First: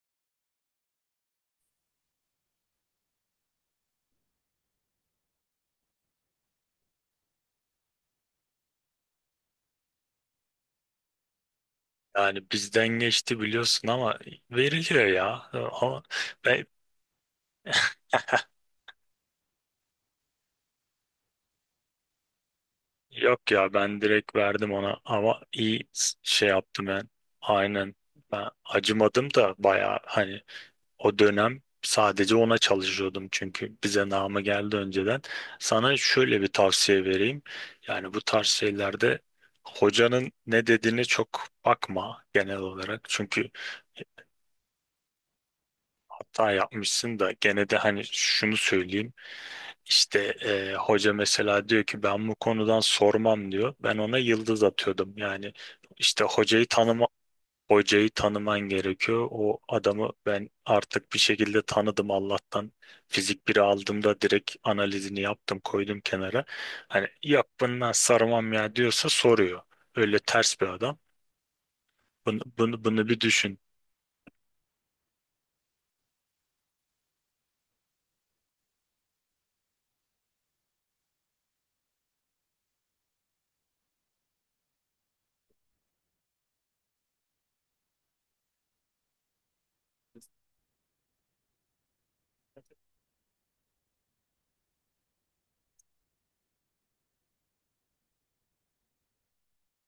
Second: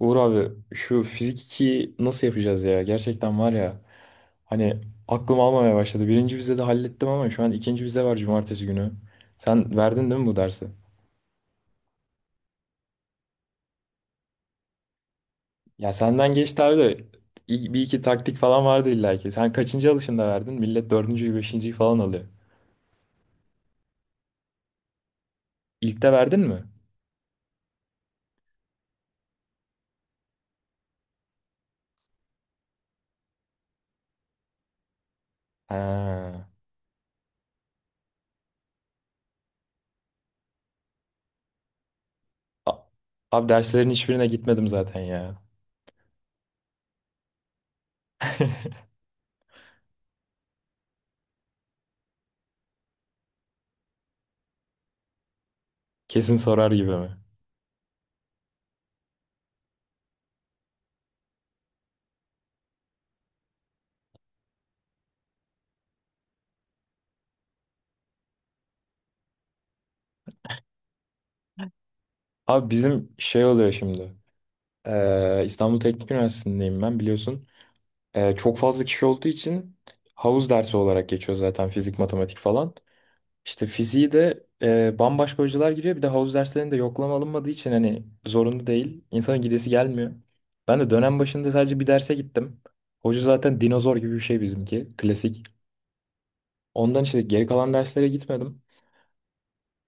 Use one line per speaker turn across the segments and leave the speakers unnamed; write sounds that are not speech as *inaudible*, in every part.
Uğur abi şu fizik 2'yi nasıl yapacağız ya? Gerçekten var ya, hani aklım almamaya başladı. Birinci vizede hallettim ama şu an ikinci vize var cumartesi günü. Sen verdin değil mi bu dersi?
Yani bizden geçti biliyorsun ama veriliyor ya.
Ya
Ama
senden geçti
ben
abi de bir iki taktik
*laughs*
falan vardı illa ki. Sen kaçıncı alışında verdin? Millet dördüncüyü beşinciyi falan alıyor.
yok ya ben direkt verdim ona ama iyi
İlkte verdin
şey
mi?
yaptım ben. Aynen ben acımadım da bayağı hani o dönem sadece ona çalışıyordum çünkü bize namı geldi önceden. Sana şöyle bir
Ha.
tavsiye vereyim. Yani bu tarz şeylerde hocanın ne dediğine çok bakma genel
A-
olarak.
Abi
Çünkü
derslerin hiçbirine gitmedim zaten ya.
hata yapmışsın da gene de hani şunu söyleyeyim. İşte hoca mesela diyor ki ben bu konudan sormam diyor. Ben ona yıldız atıyordum. Yani işte
Kesin sorar gibi mi?
hocayı tanıman gerekiyor. O adamı ben artık bir şekilde tanıdım Allah'tan. Fizik biri aldığımda direkt analizini yaptım, koydum kenara. Hani yok bundan sarmam ya diyorsa soruyor. Öyle ters bir adam. Bunu,
Abi
bunu, bunu
bizim
bir
şey
düşün.
oluyor şimdi. İstanbul Teknik Üniversitesi'ndeyim ben biliyorsun. Çok fazla kişi olduğu için havuz dersi olarak geçiyor zaten fizik, matematik falan. İşte fiziği de bambaşka hocalar giriyor. Bir de havuz derslerinde yoklama alınmadığı için hani zorunlu değil. İnsanın gidesi gelmiyor. Ben de dönem başında sadece bir derse gittim. Hoca zaten dinozor gibi bir şey bizimki. Klasik. Ondan işte geri kalan derslere gitmedim.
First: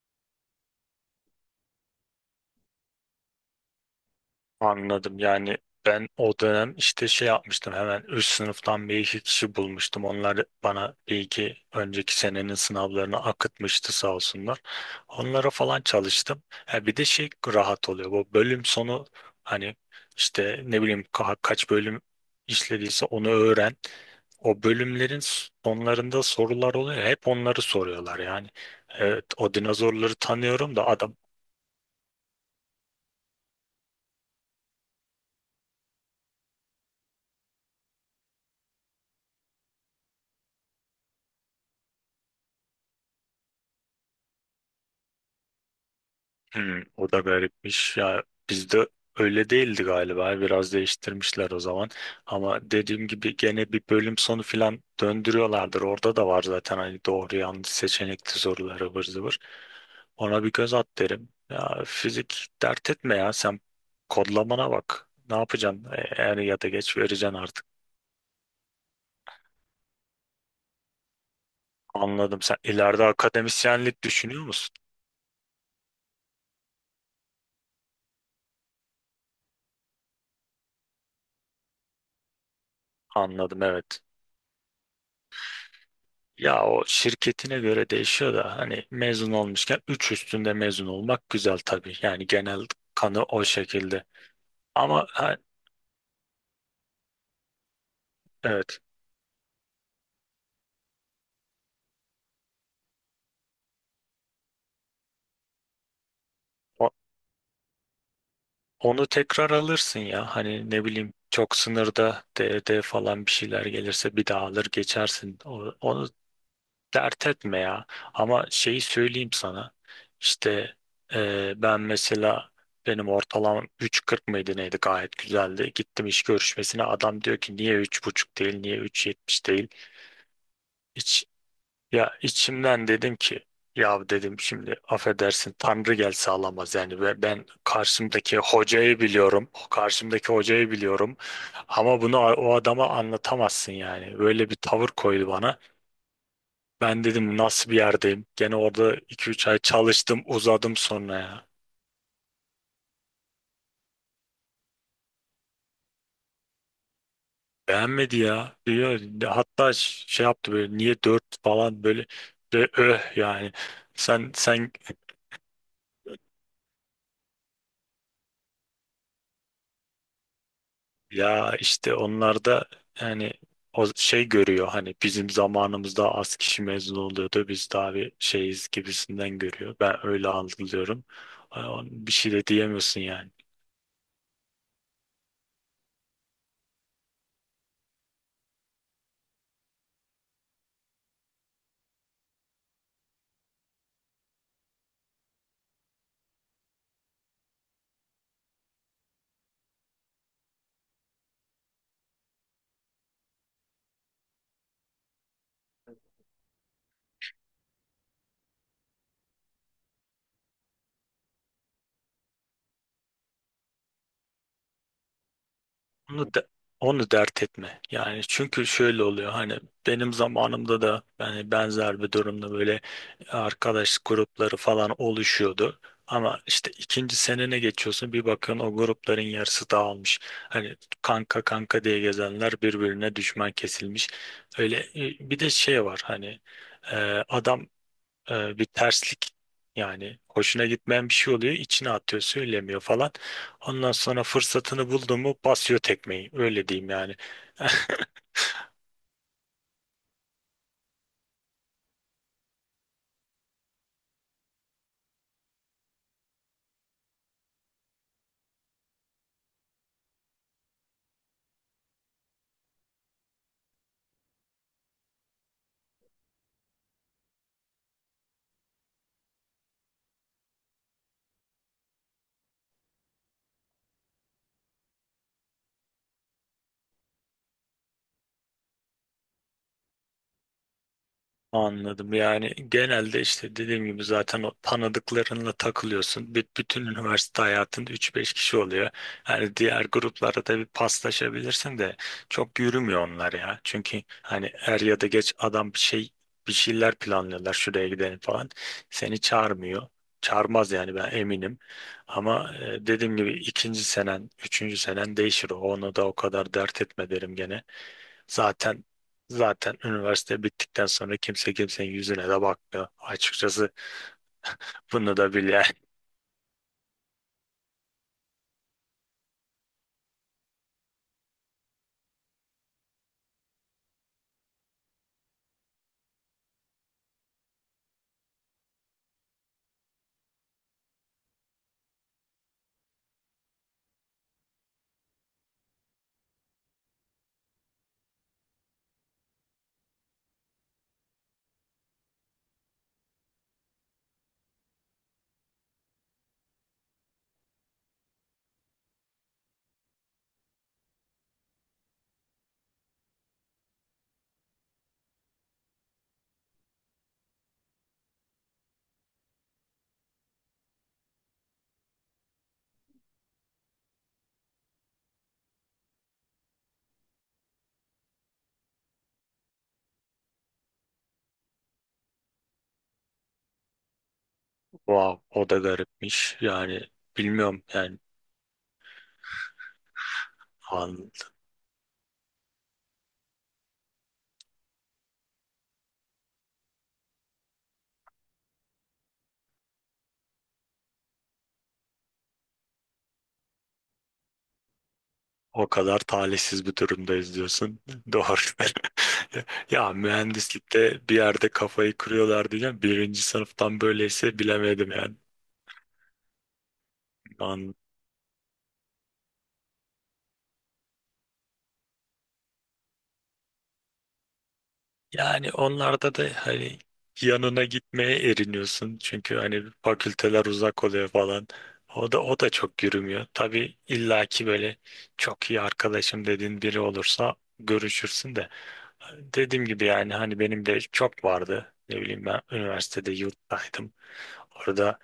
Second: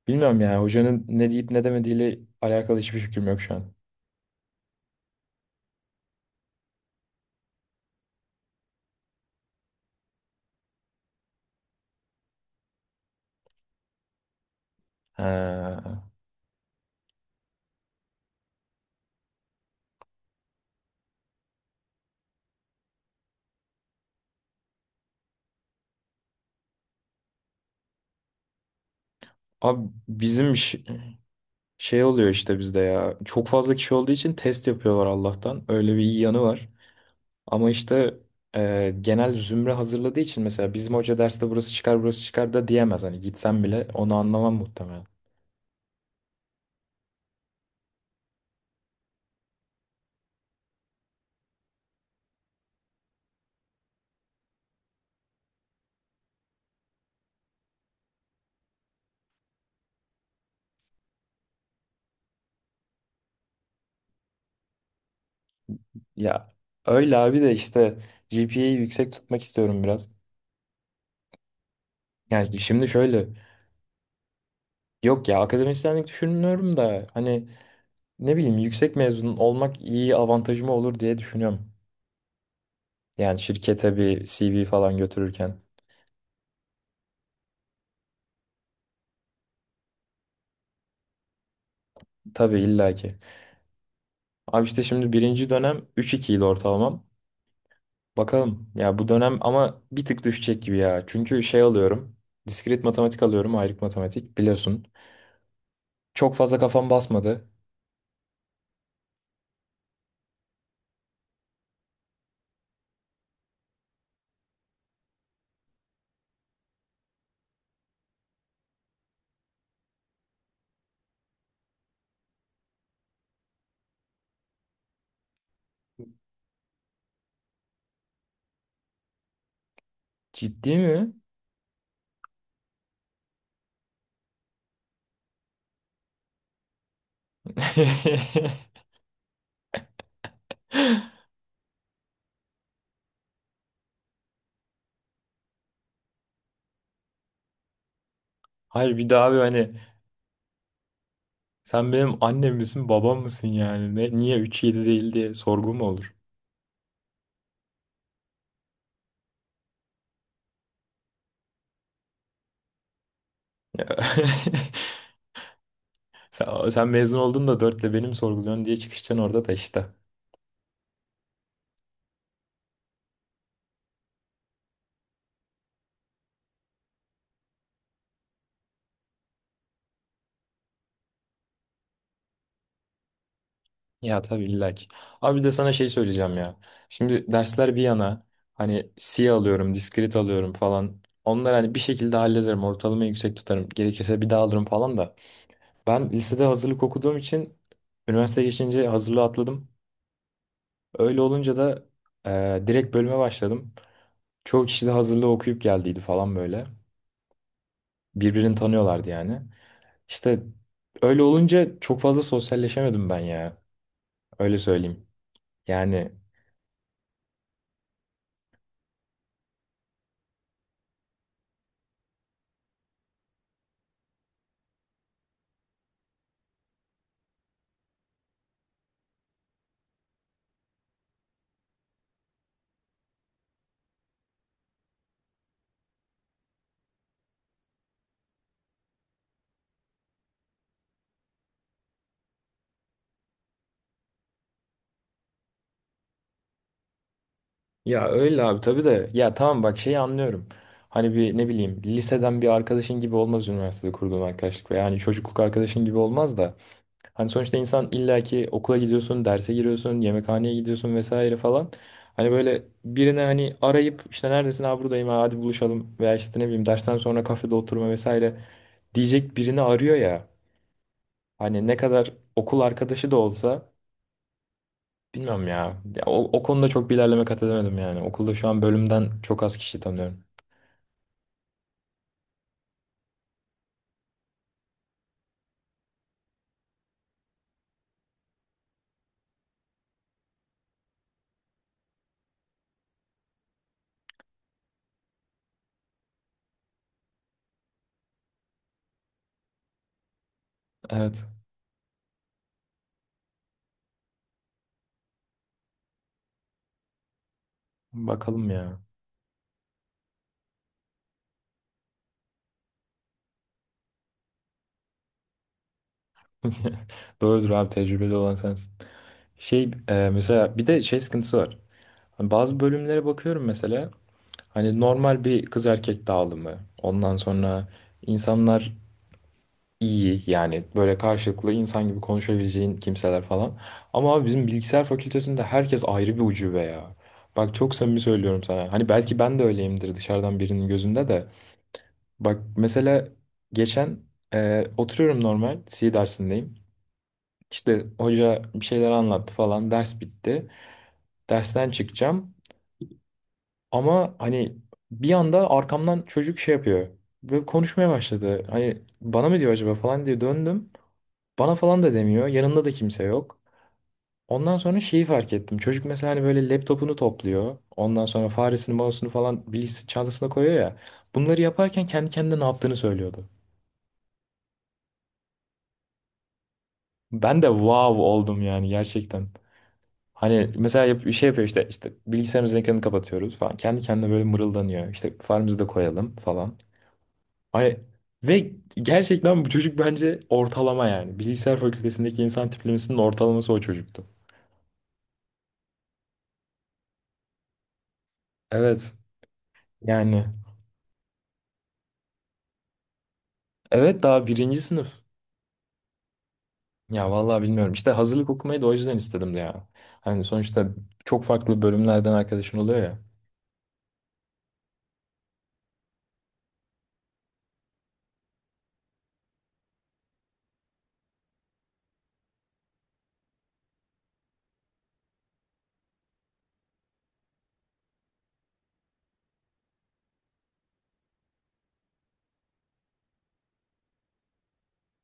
Bilmiyorum yani hocanın ne deyip ne demediğiyle alakalı hiçbir fikrim yok şu an.
Anladım. Yani ben o dönem işte şey yapmıştım, hemen üst sınıftan bir iki kişi bulmuştum. Onlar bana bir iki önceki senenin sınavlarını akıtmıştı sağ olsunlar. Onlara falan
Ha.
çalıştım. Ha, bir de şey rahat oluyor. Bu bölüm sonu hani işte ne bileyim kaç bölüm işlediyse onu öğren. O bölümlerin sonlarında sorular oluyor. Hep onları soruyorlar yani. Evet, o
Abi
dinozorları
bizim iş-
tanıyorum da adam.
Şey oluyor işte bizde ya. Çok fazla kişi olduğu için test yapıyorlar Allah'tan. Öyle bir iyi yanı var. Ama işte genel zümre hazırladığı için mesela bizim hoca derste burası çıkar burası çıkar da diyemez. Hani gitsem bile onu anlamam muhtemelen.
Hmm, o da garipmiş ya, bizde öyle değildi galiba, biraz değiştirmişler o zaman. Ama dediğim gibi gene bir bölüm sonu filan döndürüyorlardır, orada da var zaten hani doğru yanlış seçenekli soruları ıvır zıvır. Ona bir göz at derim ya, fizik dert etme ya sen, kodlamana bak. Ne yapacaksın, E, er
Ya
ya da geç
öyle
vereceksin
abi de
artık.
işte GPA'yı yüksek tutmak istiyorum biraz.
Anladım, sen
Yani şimdi
ileride
şöyle.
akademisyenlik düşünüyor musun?
Yok ya akademisyenlik düşünmüyorum da hani ne bileyim yüksek mezun olmak iyi avantajım olur diye düşünüyorum. Yani
Anladım,
şirkete
evet.
bir CV falan götürürken.
Ya o şirketine göre değişiyor da hani mezun olmuşken 3 üstünde mezun olmak güzel tabii. Yani
Tabii
genel
illaki.
kanı o şekilde.
Abi işte
Ama
şimdi
ha,
birinci dönem 3.2 ile ortalamam. Bakalım
evet,
ya bu dönem ama bir tık düşecek gibi ya. Çünkü şey alıyorum. Diskret matematik alıyorum. Ayrık matematik biliyorsun. Çok fazla kafam
o-
basmadı.
onu tekrar alırsın ya. Hani ne bileyim çok sınırda D D falan bir şeyler gelirse bir daha alır geçersin. O- Onu, dert etme ya. Ama şeyi söyleyeyim sana. İşte ben mesela benim ortalamam 3.40 mıydı neydi, gayet güzeldi. Gittim iş görüşmesine, adam diyor ki niye 3.5 değil, niye 3.70 değil.
Ciddi mi?
İç, ya içimden dedim ki, ya dedim şimdi affedersin Tanrı gelse alamaz yani ve ben karşımdaki
*laughs*
hocayı biliyorum, karşımdaki hocayı biliyorum ama bunu o adama anlatamazsın yani, böyle bir tavır koydu bana. Ben dedim nasıl bir yerdeyim? Gene
Hayır
orada
bir daha
iki
abi
üç ay
hani
çalıştım, uzadım sonra ya.
sen benim annem misin babam mısın yani? Ne, niye 3.7 değil diye sorgu mu olur?
Beğenmedi ya. Diyor, hatta şey yaptı böyle, niye 4 falan böyle, ve öh yani. Sen
*laughs* Sen mezun oldun da dörtle benim sorguluyorsun diye çıkışacaksın orada da işte.
ya işte onlar da yani o şey görüyor, hani bizim zamanımızda az kişi mezun oluyordu. Biz daha bir şeyiz gibisinden görüyor. Ben öyle algılıyorum. Ay, bir şey de diyemiyorsun yani.
Ya tabii illa ki. Abi bir de sana şey söyleyeceğim ya. Şimdi dersler bir yana, hani C alıyorum, diskrit alıyorum falan. Onları hani bir şekilde hallederim. Ortalamayı yüksek tutarım. Gerekirse bir daha alırım falan da. Ben lisede hazırlık okuduğum için üniversiteye geçince hazırlığı atladım. Öyle olunca da direkt bölüme başladım. Çoğu kişi de hazırlığı okuyup geldiydi falan böyle. Birbirini tanıyorlardı yani. İşte öyle olunca çok fazla sosyalleşemedim ben ya. Öyle söyleyeyim. Yani
Onu, de- onu dert etme. Yani çünkü şöyle oluyor hani benim zamanımda da yani benzer bir durumda böyle arkadaş grupları falan oluşuyordu. Ama işte ikinci senene geçiyorsun bir bakın o grupların yarısı dağılmış. Hani kanka kanka diye gezenler birbirine düşman kesilmiş. Öyle bir de şey var hani e, adam bir terslik yani, hoşuna gitmeyen bir şey oluyor, içine atıyor söylemiyor falan, ondan sonra fırsatını buldu mu basıyor tekmeyi, öyle diyeyim yani. *laughs*
ya öyle abi tabii de ya tamam bak şeyi anlıyorum. Hani bir ne bileyim liseden bir arkadaşın gibi olmaz üniversitede kurduğun arkadaşlık ve yani çocukluk arkadaşın gibi olmaz da. Hani sonuçta insan illaki okula gidiyorsun, derse giriyorsun, yemekhaneye gidiyorsun vesaire falan. Hani böyle birine hani arayıp işte neredesin abi buradayım ha, hadi buluşalım veya işte ne bileyim dersten sonra kafede oturma vesaire diyecek birini arıyor ya. Hani ne kadar okul arkadaşı da olsa bilmiyorum ya. Ya o konuda çok bir ilerleme kat edemedim yani. Okulda şu an bölümden çok az kişi tanıyorum.
Anladım. Yani genelde işte dediğim gibi zaten o tanıdıklarınla takılıyorsun. Bütün üniversite hayatında üç beş kişi oluyor. Yani diğer gruplara da bir paslaşabilirsin de çok yürümüyor onlar ya. Çünkü hani er ya da geç adam bir şeyler planlıyorlar, şuraya gidelim falan. Seni çağırmıyor. Çağırmaz yani, ben
Evet.
eminim. Ama e, dediğim gibi ikinci senen, üçüncü senen değişir. Onu da o kadar dert etme derim gene.
Bakalım ya.
Zaten zaten üniversite bittikten sonra kimse kimsenin yüzüne de bakmıyor. Açıkçası bunu da bile *laughs*
*laughs* Doğrudur abi tecrübeli olan sensin. Şey mesela bir de şey sıkıntısı var. Hani bazı bölümlere bakıyorum mesela. Hani normal bir kız erkek dağılımı. Ondan sonra insanlar iyi yani böyle karşılıklı insan gibi konuşabileceğin kimseler falan. Ama abi bizim bilgisayar fakültesinde herkes ayrı bir ucube ya. Bak çok samimi söylüyorum sana. Hani belki ben de öyleyimdir dışarıdan birinin gözünde de. Bak mesela geçen oturuyorum normal C dersindeyim. İşte hoca bir şeyler anlattı falan ders bitti. Dersten çıkacağım. Ama hani bir anda arkamdan çocuk şey yapıyor. Böyle konuşmaya başladı. Hani bana mı diyor acaba falan diye döndüm. Bana falan da demiyor. Yanında da kimse yok. Ondan sonra şeyi fark ettim. Çocuk mesela hani böyle laptopunu topluyor. Ondan sonra faresini, mouse'unu falan bilgisayar çantasına koyuyor ya. Bunları yaparken kendi kendine ne yaptığını söylüyordu.
wow, o da garipmiş. Yani
Ben de
bilmiyorum yani
wow oldum yani gerçekten. Hani mesela
an-
şey yapıyor işte işte bilgisayarımızın ekranını kapatıyoruz falan. Kendi kendine böyle mırıldanıyor. İşte faremizi de koyalım falan. Ay, ve gerçekten bu çocuk bence ortalama yani. Bilgisayar fakültesindeki insan tiplemesinin ortalaması o çocuktu.
o kadar talihsiz bir durumdayız diyorsun. *laughs* Doğru.
Evet.
*laughs* Ya
Yani.
mühendislikte bir yerde kafayı kırıyorlar diyeceğim. Birinci sınıftan
Evet daha
böyleyse
birinci
bilemedim
sınıf.
yani.
Ya vallahi bilmiyorum. İşte hazırlık okumayı da o yüzden istedim de ya. Hani sonuçta çok farklı bölümlerden arkadaşın oluyor ya.
Yani onlarda da hani yanına gitmeye eriniyorsun. Çünkü hani fakülteler uzak oluyor falan. O da o da çok yürümüyor. Tabii illaki böyle çok iyi arkadaşım dediğin biri olursa görüşürsün de. Dediğim gibi yani hani benim de çok vardı. Ne bileyim ben üniversitede yurttaydım. Orada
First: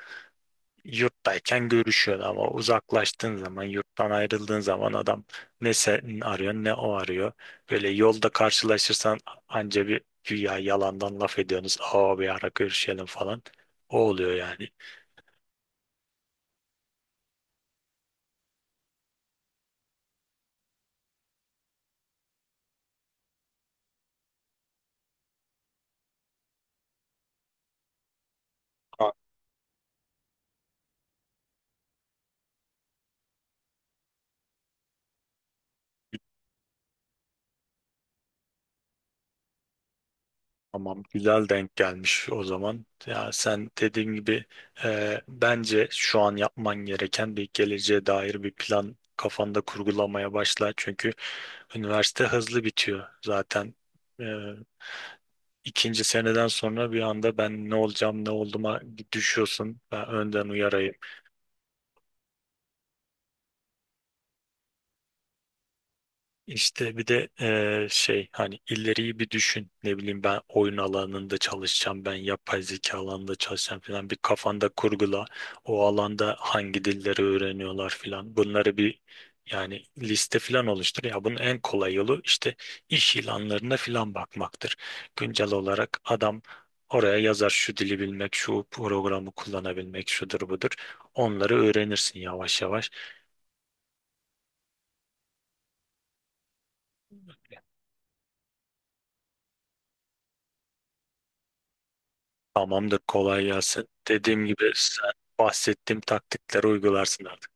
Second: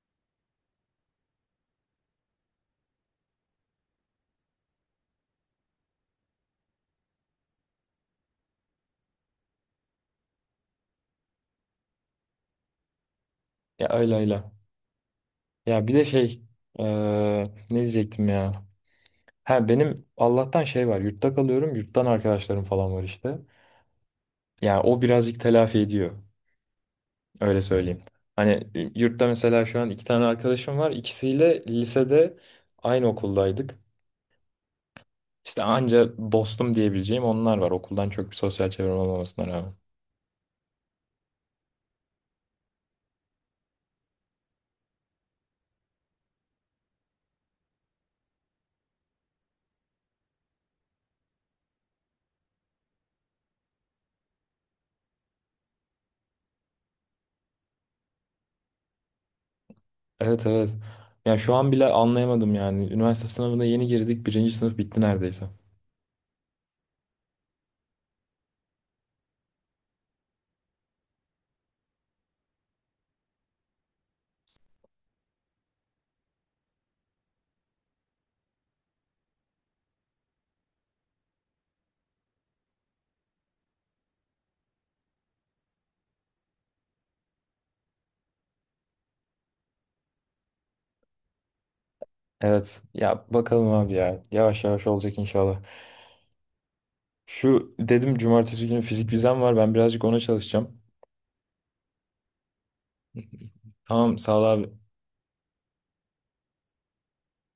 yurttayken görüşüyordu ama uzaklaştığın zaman, yurttan ayrıldığın zaman adam ne sen arıyor ne o arıyor. Böyle yolda karşılaşırsan anca bir güya yalandan laf ediyorsunuz. Aa, bir ara görüşelim falan.
Ya
O
öyle
oluyor
öyle.
yani.
Ya bir de şey. eee, Ne diyecektim ya. Ha benim Allah'tan şey var. Yurtta kalıyorum. Yurttan arkadaşlarım falan var işte. Ya o birazcık telafi ediyor. Öyle söyleyeyim. Hani
A-
yurtta mesela şu an iki tane arkadaşım var. İkisiyle lisede aynı okuldaydık. İşte anca dostum diyebileceğim onlar var. Okuldan çok bir sosyal çevrem olmamasına rağmen.
Tamam, güzel denk gelmiş o zaman. Ya sen dediğim gibi e, bence şu an yapman gereken bir geleceğe dair bir plan kafanda kurgulamaya başla. Çünkü üniversite hızlı bitiyor zaten. İkinci seneden sonra bir anda ben ne olacağım, ne olduğuma düşüyorsun. Ben
Evet,
önden
evet.
uyarayım.
Yani şu an bile anlayamadım yani. Üniversite sınavına yeni girdik. Birinci sınıf bitti neredeyse.
İşte bir de şey, hani ileriyi bir düşün. Ne bileyim ben oyun alanında çalışacağım, ben yapay zeka alanında çalışacağım falan. Bir kafanda kurgula. O alanda hangi dilleri öğreniyorlar falan. Bunları bir yani liste falan oluştur. Ya bunun en kolay yolu işte iş ilanlarına falan bakmaktır. Güncel olarak adam oraya yazar şu dili bilmek, şu programı kullanabilmek, şudur budur. Onları öğrenirsin yavaş
Evet.
yavaş.
Ya bakalım abi ya. Yavaş yavaş olacak inşallah. Şu dedim cumartesi günü fizik vizem var. Ben birazcık ona çalışacağım.
Tamamdır, kolay gelsin.
Tamam sağ ol
Dediğim
abi.
gibi sen bahsettiğim taktikleri uygularsın artık.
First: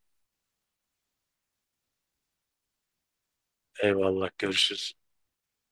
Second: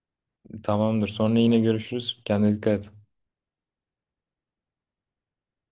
Tamamdır. Sonra yine görüşürüz. Kendine dikkat et.
Eyvallah, görüşürüz.